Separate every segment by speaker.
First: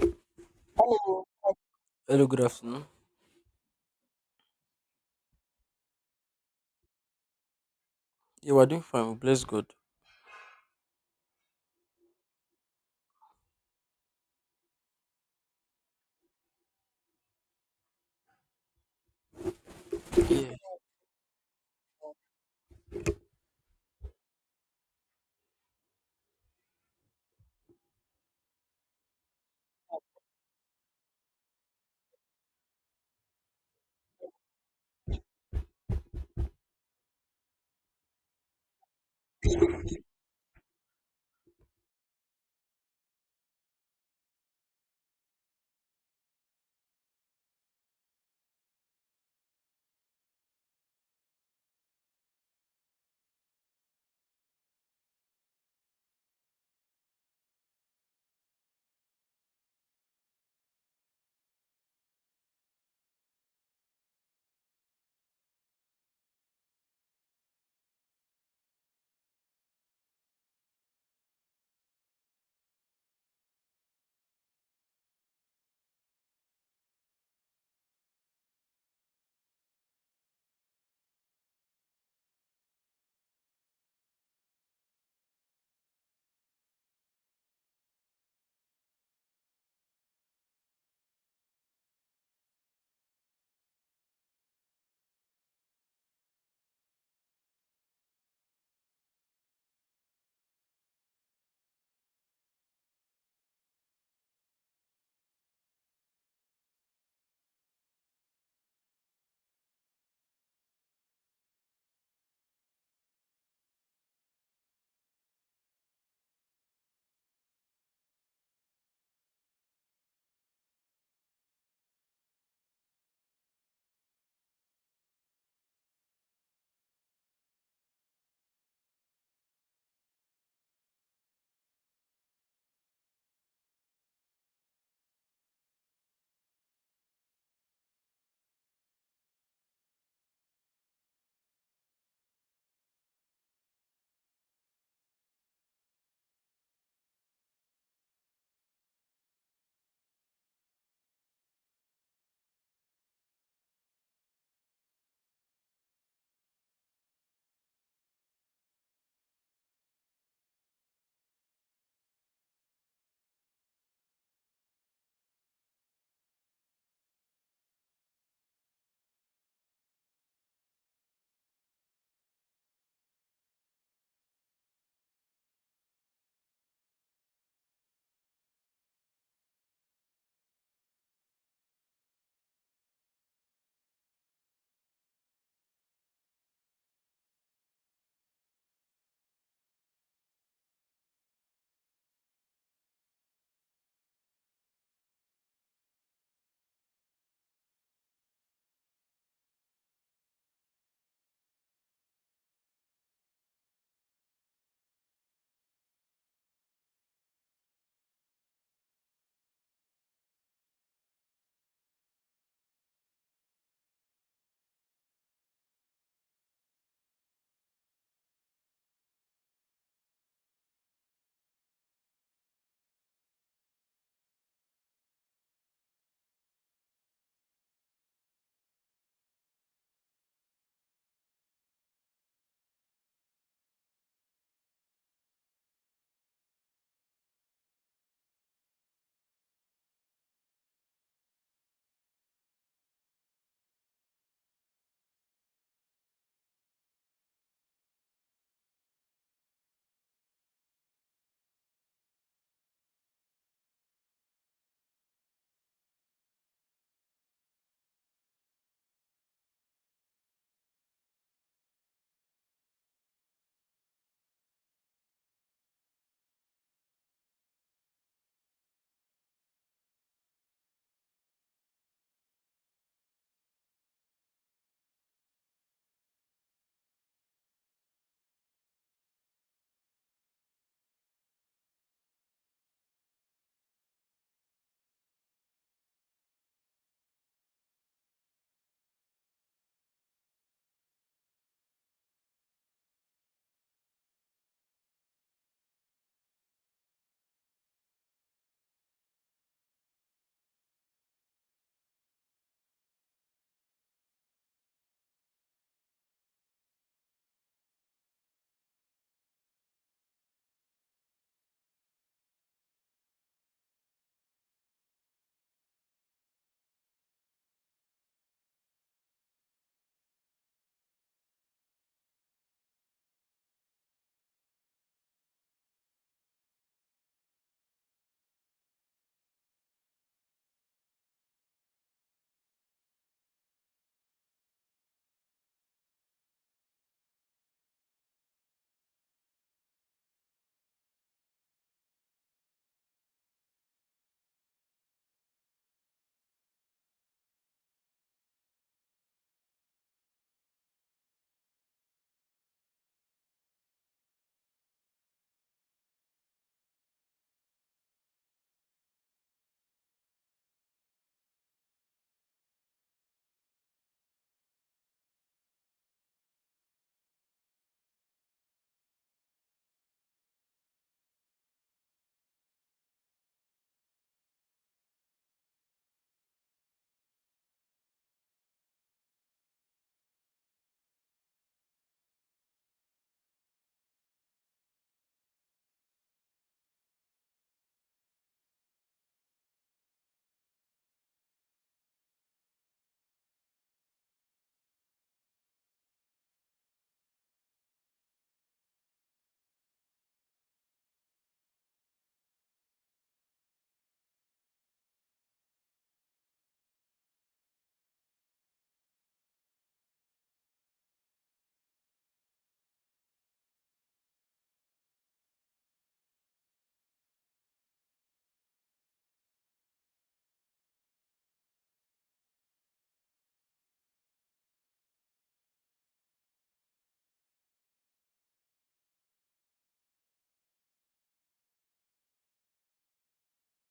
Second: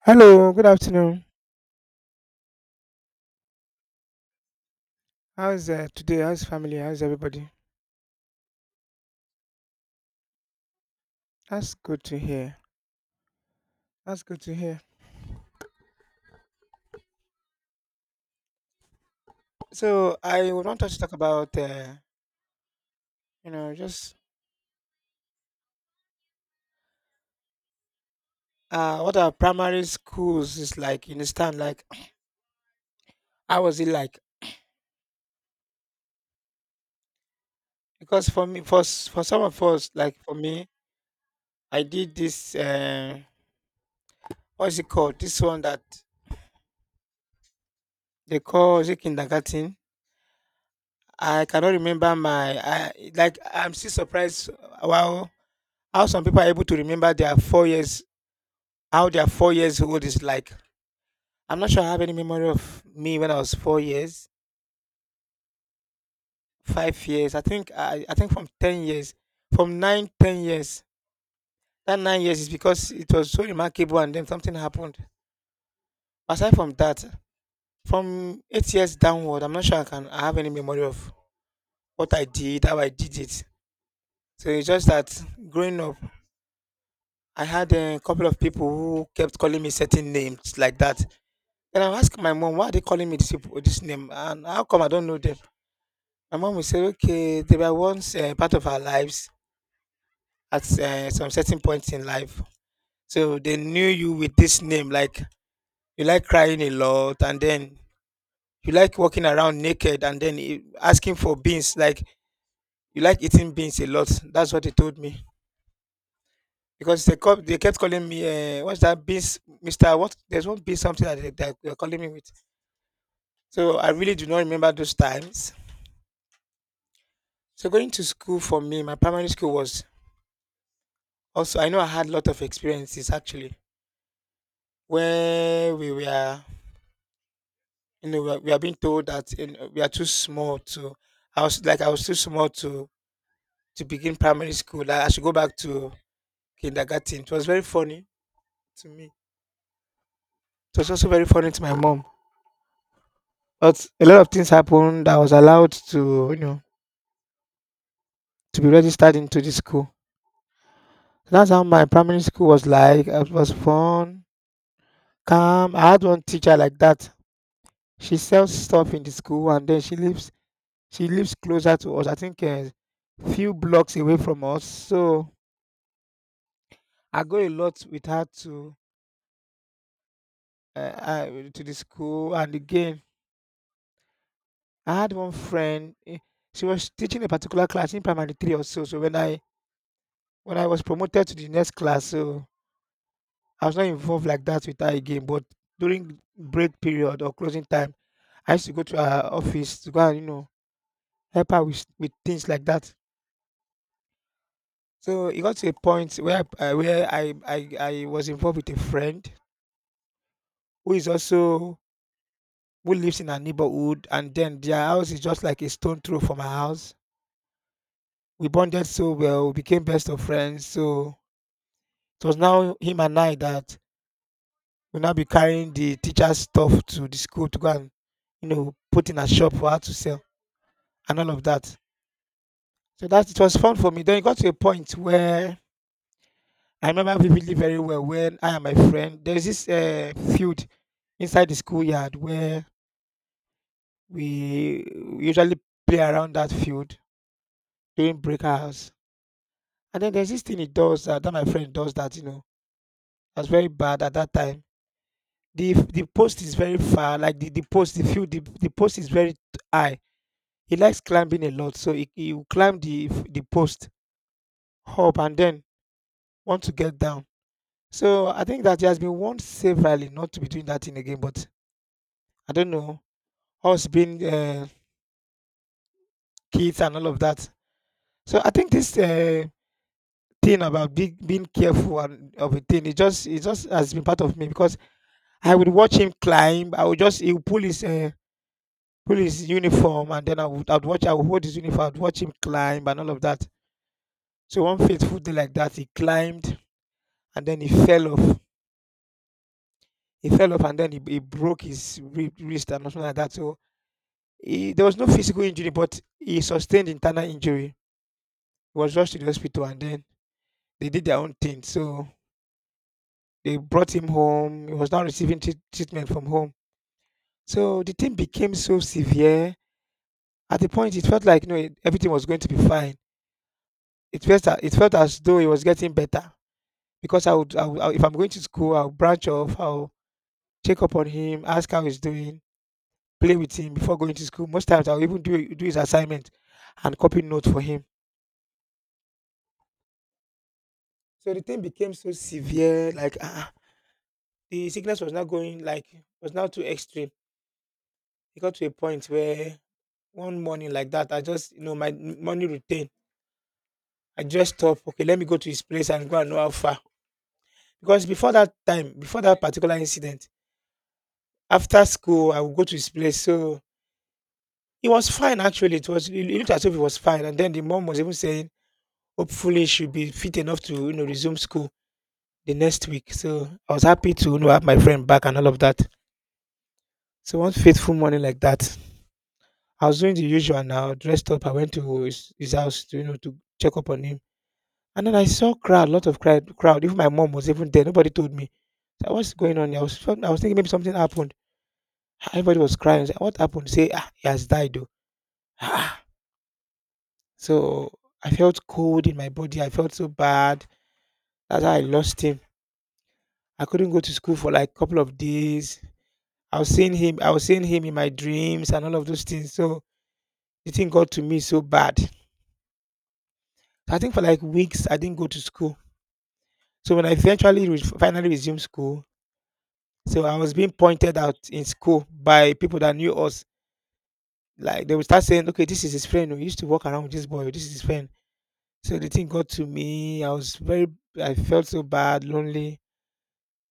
Speaker 1: Hello, good
Speaker 2: Hello.
Speaker 1: afternoon.
Speaker 2: Hello, good afternoon.
Speaker 1: How's today? How's family? How's everybody?
Speaker 2: Yeah, are doing fine. Bless God.
Speaker 1: That's good to hear. That's good to hear. So I
Speaker 2: Yeah.
Speaker 1: would want us to talk about, just what our primary schools is like. You understand? Like, how was it like? Because for me, for some of us, like for me, I did this. What is it called? This one that they call is it kindergarten. I cannot remember my. I like. I'm still surprised. Wow, how some people are able to remember their 4 years. How their 4 years old is like. I'm not sure I have any memory of me when I was 4 years, 5 years. I think I think from 10 years, from nine, 10 years. That 9 years is because it was so remarkable, and then something happened. Aside from that, from 8 years downward, I'm not sure I have any memory of what I did, how I did it. So it's just that growing up, I had a couple of people who kept calling me certain names like that. And I asked my mom, why are they calling me this, people, this name? And how come I don't know them? My mom will say, okay, they were once part of our lives at some certain point in life. So they knew you with this name. Like, you like crying a lot, and then you like walking around naked, and then asking for beans. Like, you like eating beans a lot. That's what they told me. Because they kept calling me, what's that beans, Mister? What? There's one beans something that that they were calling me with. So I really do not remember those times. So going to school for me, my primary school was also. I know I had a lot of experiences actually where we were, we are being told that we are too small to. I was too small to begin primary school. Like, I should go back to kindergarten. It was very funny to me. It was also very funny to my mom. But a lot of things happened. I was allowed to, to be registered into the school. That's how my primary school was like. It was fun, calm. I had one teacher like that. She sells stuff in the school and then she leaves She lives closer to us, I think a few blocks away from us. So I go a lot with her to uh, uh, to the school. And again, I had one friend. She was teaching a particular class in primary three or so. So when I was promoted to the next class, so I was not involved like that with her again. But during break period or closing time, I used to go to her office to go and help her with things like that. So it got to a point where I was involved with a friend who is also who lives in our neighborhood, and then their house is just like a stone throw from our house. We bonded so well, we became best of friends. So it was now him and I that will now be carrying the teacher's stuff to the school to go and put in a shop for her to sell and all of that. So that it was fun for me. Then it got to a point where I remember vividly very well when I and my friend there's this field inside the schoolyard where we usually play around that field during break hours. And then there's this thing he does that my friend does that that's very bad at that time. The post is very far, like the post, the field, the post is very high. He likes climbing a lot, so he will climb the post up and then want to get down. So I think that he has been warned severally not to be doing that thing again. But I don't know us being kids and all of that. So I think this thing about being careful and of a thing, it just has been part of me because I would watch him climb. I would just he would pull his uniform, and then I'd watch. I would hold his uniform. I'd watch him climb and all of that. So one fateful day like that, he climbed and then he fell off. He fell off and then he broke his wrist and something like that. So there was no physical injury, but he sustained internal injury. He was rushed to the hospital and then they did their own thing. So they brought him home. He was now receiving treatment from home. So the thing became so severe. At the point, it felt like everything was going to be fine. It felt as though he was getting better because I would I would I if I'm going to school, I'll branch off, I'll check up on him, ask how he's doing, play with him before going to school. Most times I'll even do his assignment and copy notes for him. So the thing became so severe, like the sickness was not going, like was now too extreme. It got to a point where one morning like that, I just my morning routine, I just stopped. Okay, let me go to his place and go and know how far. Because before that time, before that particular incident, after school, I would go to his place. So it was fine actually. It looked as if it was fine. And then the mom was even saying, hopefully he should be fit enough to resume school the next week. So I was happy to have my friend back and all of that. So one faithful morning like that, I was doing the usual now, dressed up. I went to his house to you know to check up on him. And then I saw crowd, lot of crowd. Even my mom was even there. Nobody told me. So what's going on here? I was thinking maybe something happened. Everybody was crying. I said, "What happened?" Say, he has died. Oh. Ah, So I felt cold in my body. I felt so bad. That's how I lost him. I couldn't go to school for like a couple of days. I was seeing him. I was seeing him in my dreams and all of those things. So the thing got to me so bad. So, I think for like weeks I didn't go to school. So when I eventually finally resumed school, so I was being pointed out in school by people that knew us. Like they would start saying, "Okay, this is his friend. We used to walk around with this boy. This is his friend." So the thing got to me. I was very. I felt so bad, lonely.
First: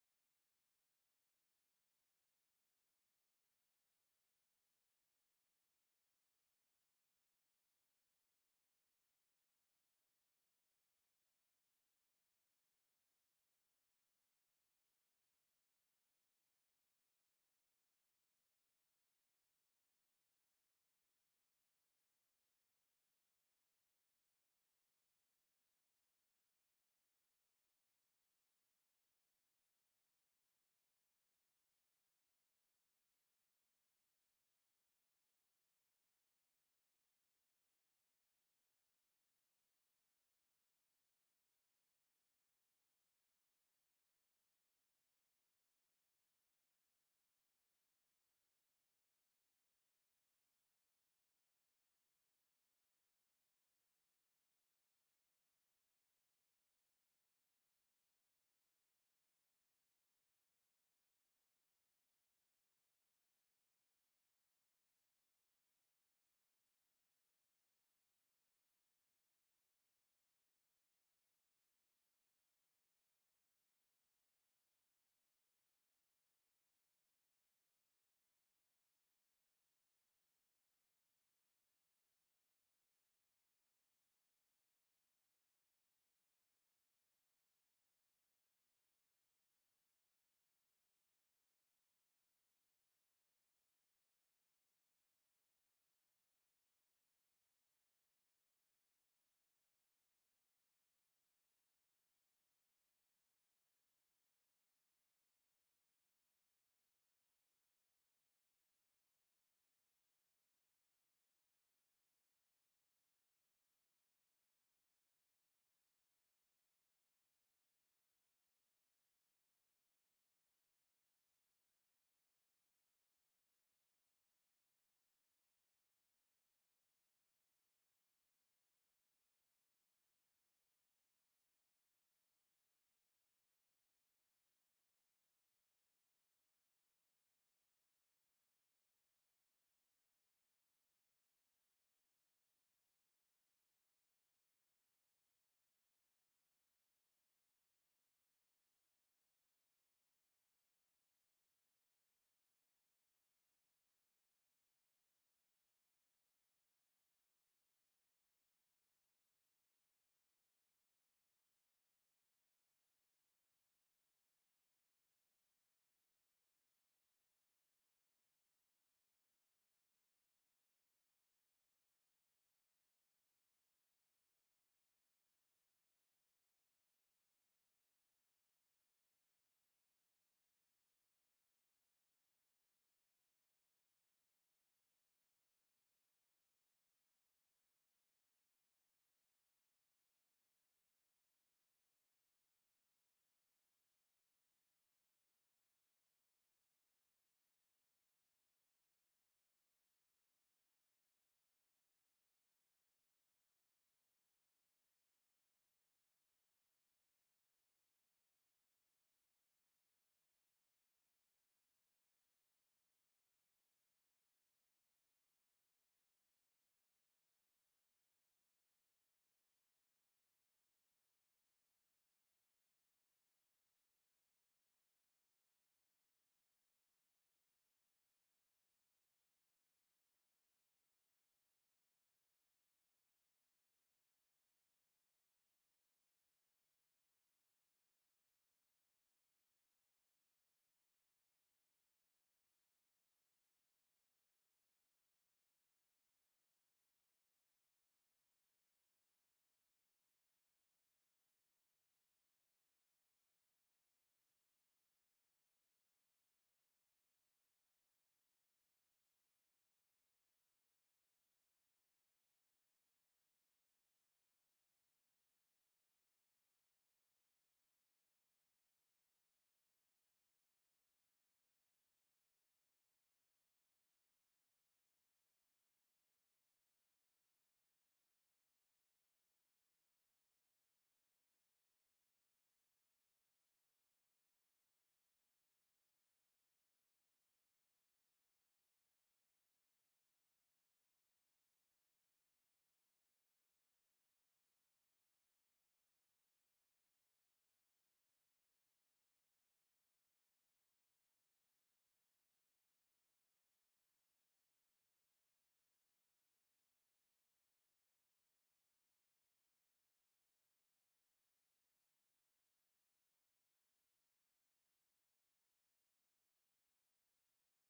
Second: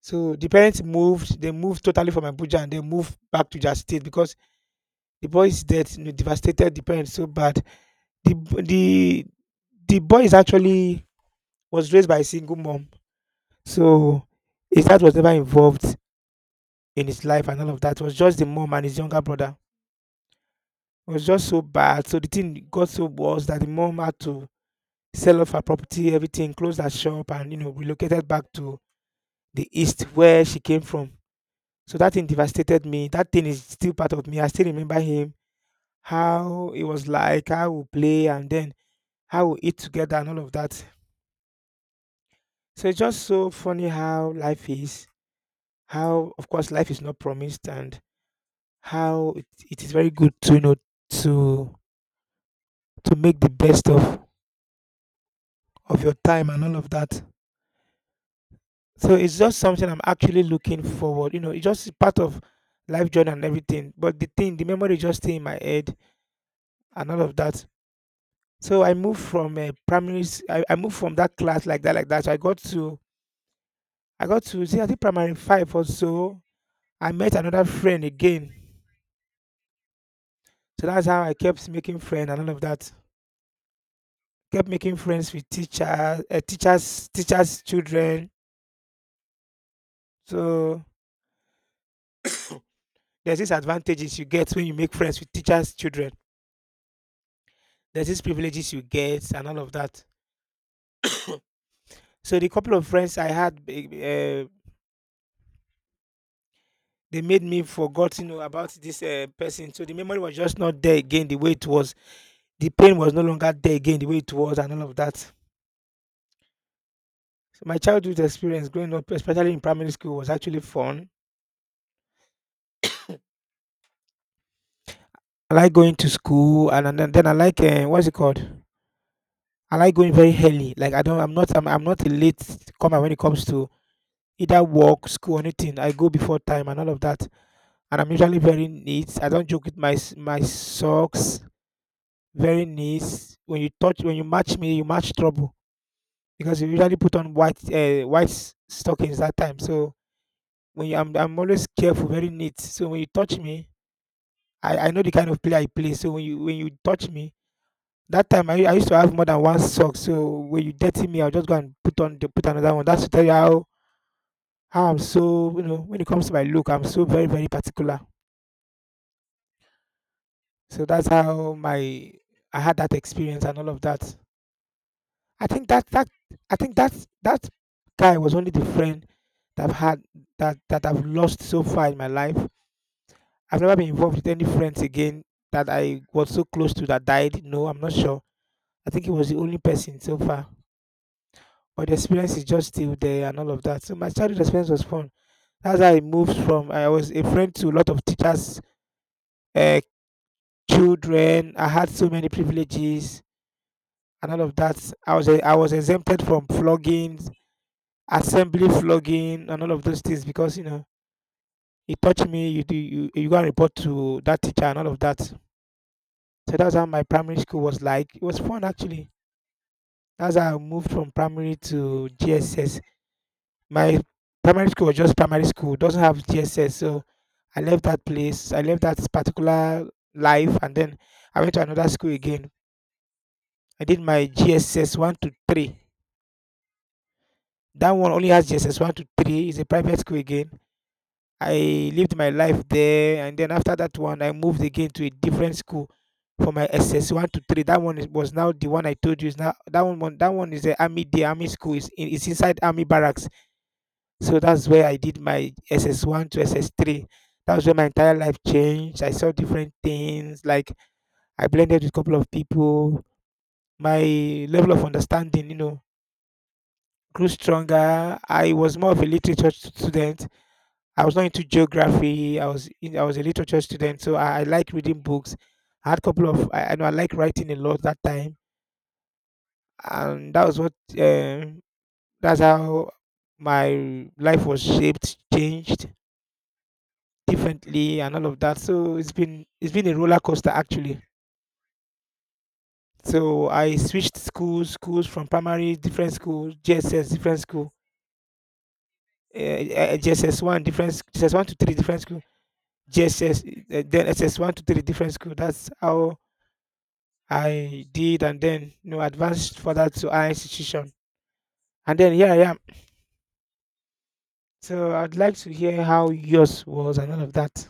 Speaker 1: So the parents moved. They moved totally from Abuja and they moved back to their state because the boy's death, devastated the parents so bad. The b- the boy is actually was raised by a single mom, so his dad was never involved in his life and all of that. It was just the mom and his younger brother. It was just so bad. So the thing got so worse that the mom had to sell off her property, everything, close her shop, and relocated back to the east where she came from. So that thing devastated me. That thing is still part of me. I still remember him, how it was like, how we play, and then how we eat together and all of that. So it's just so funny how life is. How, of course, life is not promised, and how it is very good to to to make the best of your time and all of that. So it's just something I'm actually looking forward. It's just part of life journey and everything. But the thing, the memory just stay in my head and all of that. So I moved from primary. I moved from that class like that, like that. So I got to see I think primary five or so. I met another friend again. So that's how I kept making friends and all of that. Kept making friends with teachers, teachers' children. So there's these advantages you get when you make friends with teachers' children. There's these privileges you get and all of that. So the couple of friends I had, they made me forgot, about this person. So the memory was just not there again the way it was. The pain was no longer there again the way it was and all of that. So my childhood experience growing up, especially in primary school, was actually fun. I like going to school and then I like what's it called? I like going very early. Like I don't I'm not I'm, I'm not a late comer when it comes to either work, school, or anything. I go before time and all of that. And I'm usually very neat. I don't joke with my my socks. Very neat. When you touch when you match me, you match trouble because you usually put on white stockings that time. So I'm always careful, very neat. So when you touch me, I know the kind of player I play. So when you touch me, that time I used to have more than one sock. So when you dirty me, I'll just go and put on put another one. That's to tell you how I'm so, you know, when it comes to my look, I'm so very, very particular. So that's how my I had that experience and all of that. I think that that I think that that guy was only the friend that I've had that that I've lost so far in my life. I've never been involved with any friends again that I was so close to that died. No, I'm not sure. I think he was the only person so far. But the experience is just still there and all of that. So my childhood experience was fun. That's how I moved from I was a friend to a lot of teachers, uh, children. I had so many privileges and all of that. I was exempted from floggings, assembly flogging, and all of those things because it touched me. You do you you go and report to that teacher and all of that. So that's how my primary school was like. It was fun actually. That's how I moved from primary to GSS. My primary school was just primary school, doesn't have GSS. So I left that place. I left that particular life and then I went to another school again. I did my GSS 1 to 3. That one only has GSS 1 to 3. It's a private school again. I lived my life there and then after that one I moved again to a different school for my SS 1 to 3. That one was now the one I told you is now that one is the army school it's inside army barracks. So that's where I did my SS1 to SS3. That was where my entire life changed. I saw different things. Like I blended with a couple of people. My level of understanding grew stronger. I was more of a literature student. I was not into geography. I was a literature student, so I like reading books. I had a couple of I know I like writing a lot that time, and um that's how my life was shaped, changed differently and all of that. So it's been a roller coaster actually. So I switched schools from primary, different schools, JSS, different school, JSS 1, different JSS 1 to 3, different school, JSS, then SS 1 to 3, different school. That's how I did, and then advanced further to higher institution, and then here I am. So I'd like to hear how yours was and all of that.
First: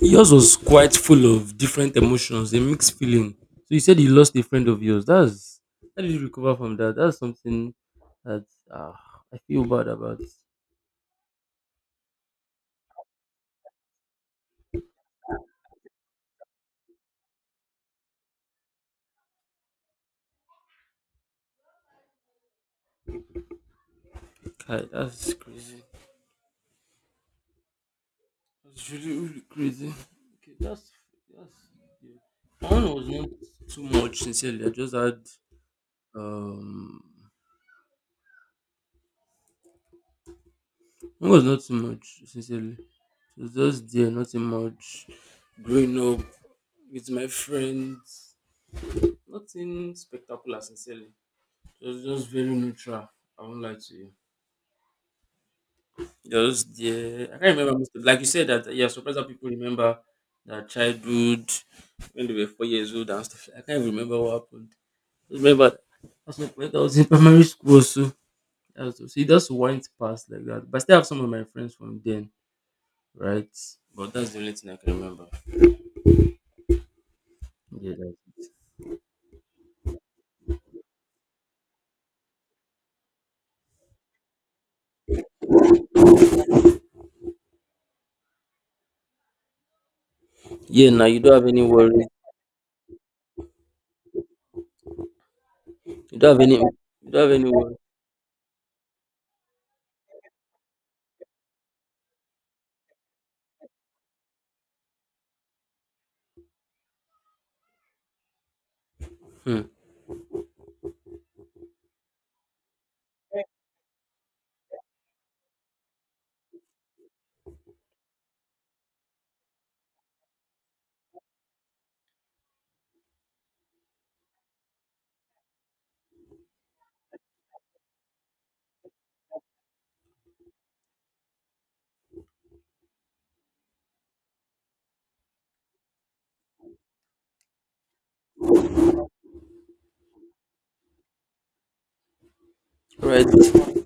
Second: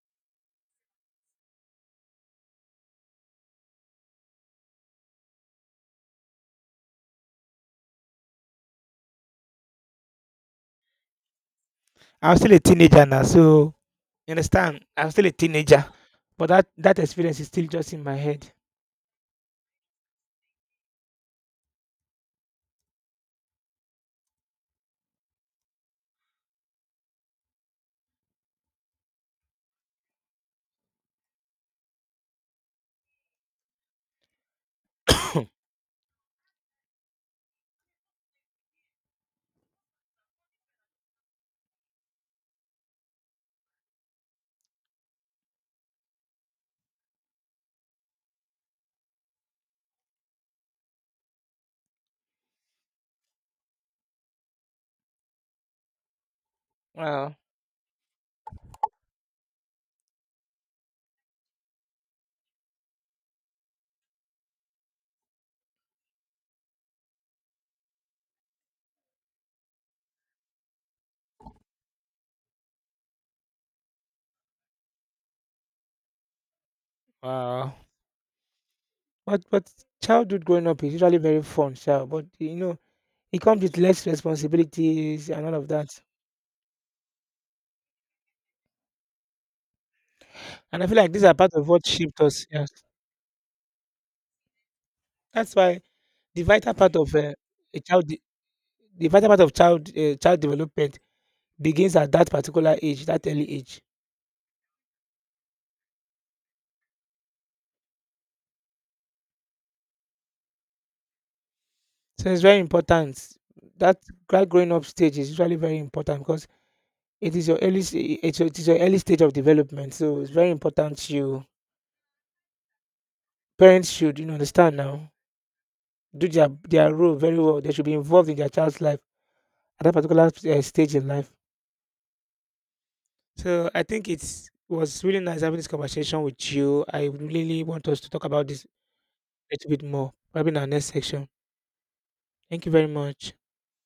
Speaker 2: Yours was quite full of different emotions, a mixed feeling. So you said you lost a friend of yours. That's how did you recover from that? That's something that uh, I feel bad about.
Speaker 1: I was still a teenager now, so you understand? I was still a teenager, but that experience is still just in my head.
Speaker 2: Kai, that's crazy. That's really really crazy. Okay, that's yeah. My one was not too much. Sincerely, I just had um. One was not too much. Sincerely, it was just there, nothing much. Growing up with my friends. Nothing spectacular, sincerely. Just very neutral. I won't lie to you. Just there.
Speaker 1: Wow,
Speaker 2: I can't remember most of, like you said that, yeah, surprised that people remember their childhood when they were 4 years old and stuff. I can't even remember what happened. Just remember that's when I was in primary school, so that's, so it just went past like that. But I still have some of my friends from then, right? But that's the only thing I can remember.
Speaker 1: wow.
Speaker 2: Yeah, that's-
Speaker 1: But childhood growing up is usually very fun, sha. But it comes with less responsibilities and all of that. And I
Speaker 2: Yeah,
Speaker 1: feel
Speaker 2: now
Speaker 1: like
Speaker 2: you
Speaker 1: these
Speaker 2: don't
Speaker 1: are
Speaker 2: have
Speaker 1: part
Speaker 2: any
Speaker 1: of what
Speaker 2: worry.
Speaker 1: shaped us. Yes, that's why
Speaker 2: You don't have
Speaker 1: the
Speaker 2: any
Speaker 1: vital part of
Speaker 2: worry.
Speaker 1: a child, de- the vital part of child child development begins at that particular age, that early age.
Speaker 2: Hmm.
Speaker 1: So it's very important. That growing up stage is usually very important because it is your early s- it's your, it is your early stage of development, so it's very important you parents should, understand now, do their role very well. They should be involved in their child's life at that particular stage in life. So I think it's was really nice having this conversation with you. I really want us to talk about this a little bit more, probably in our next section. Thank you very
Speaker 2: All
Speaker 1: much.
Speaker 2: right.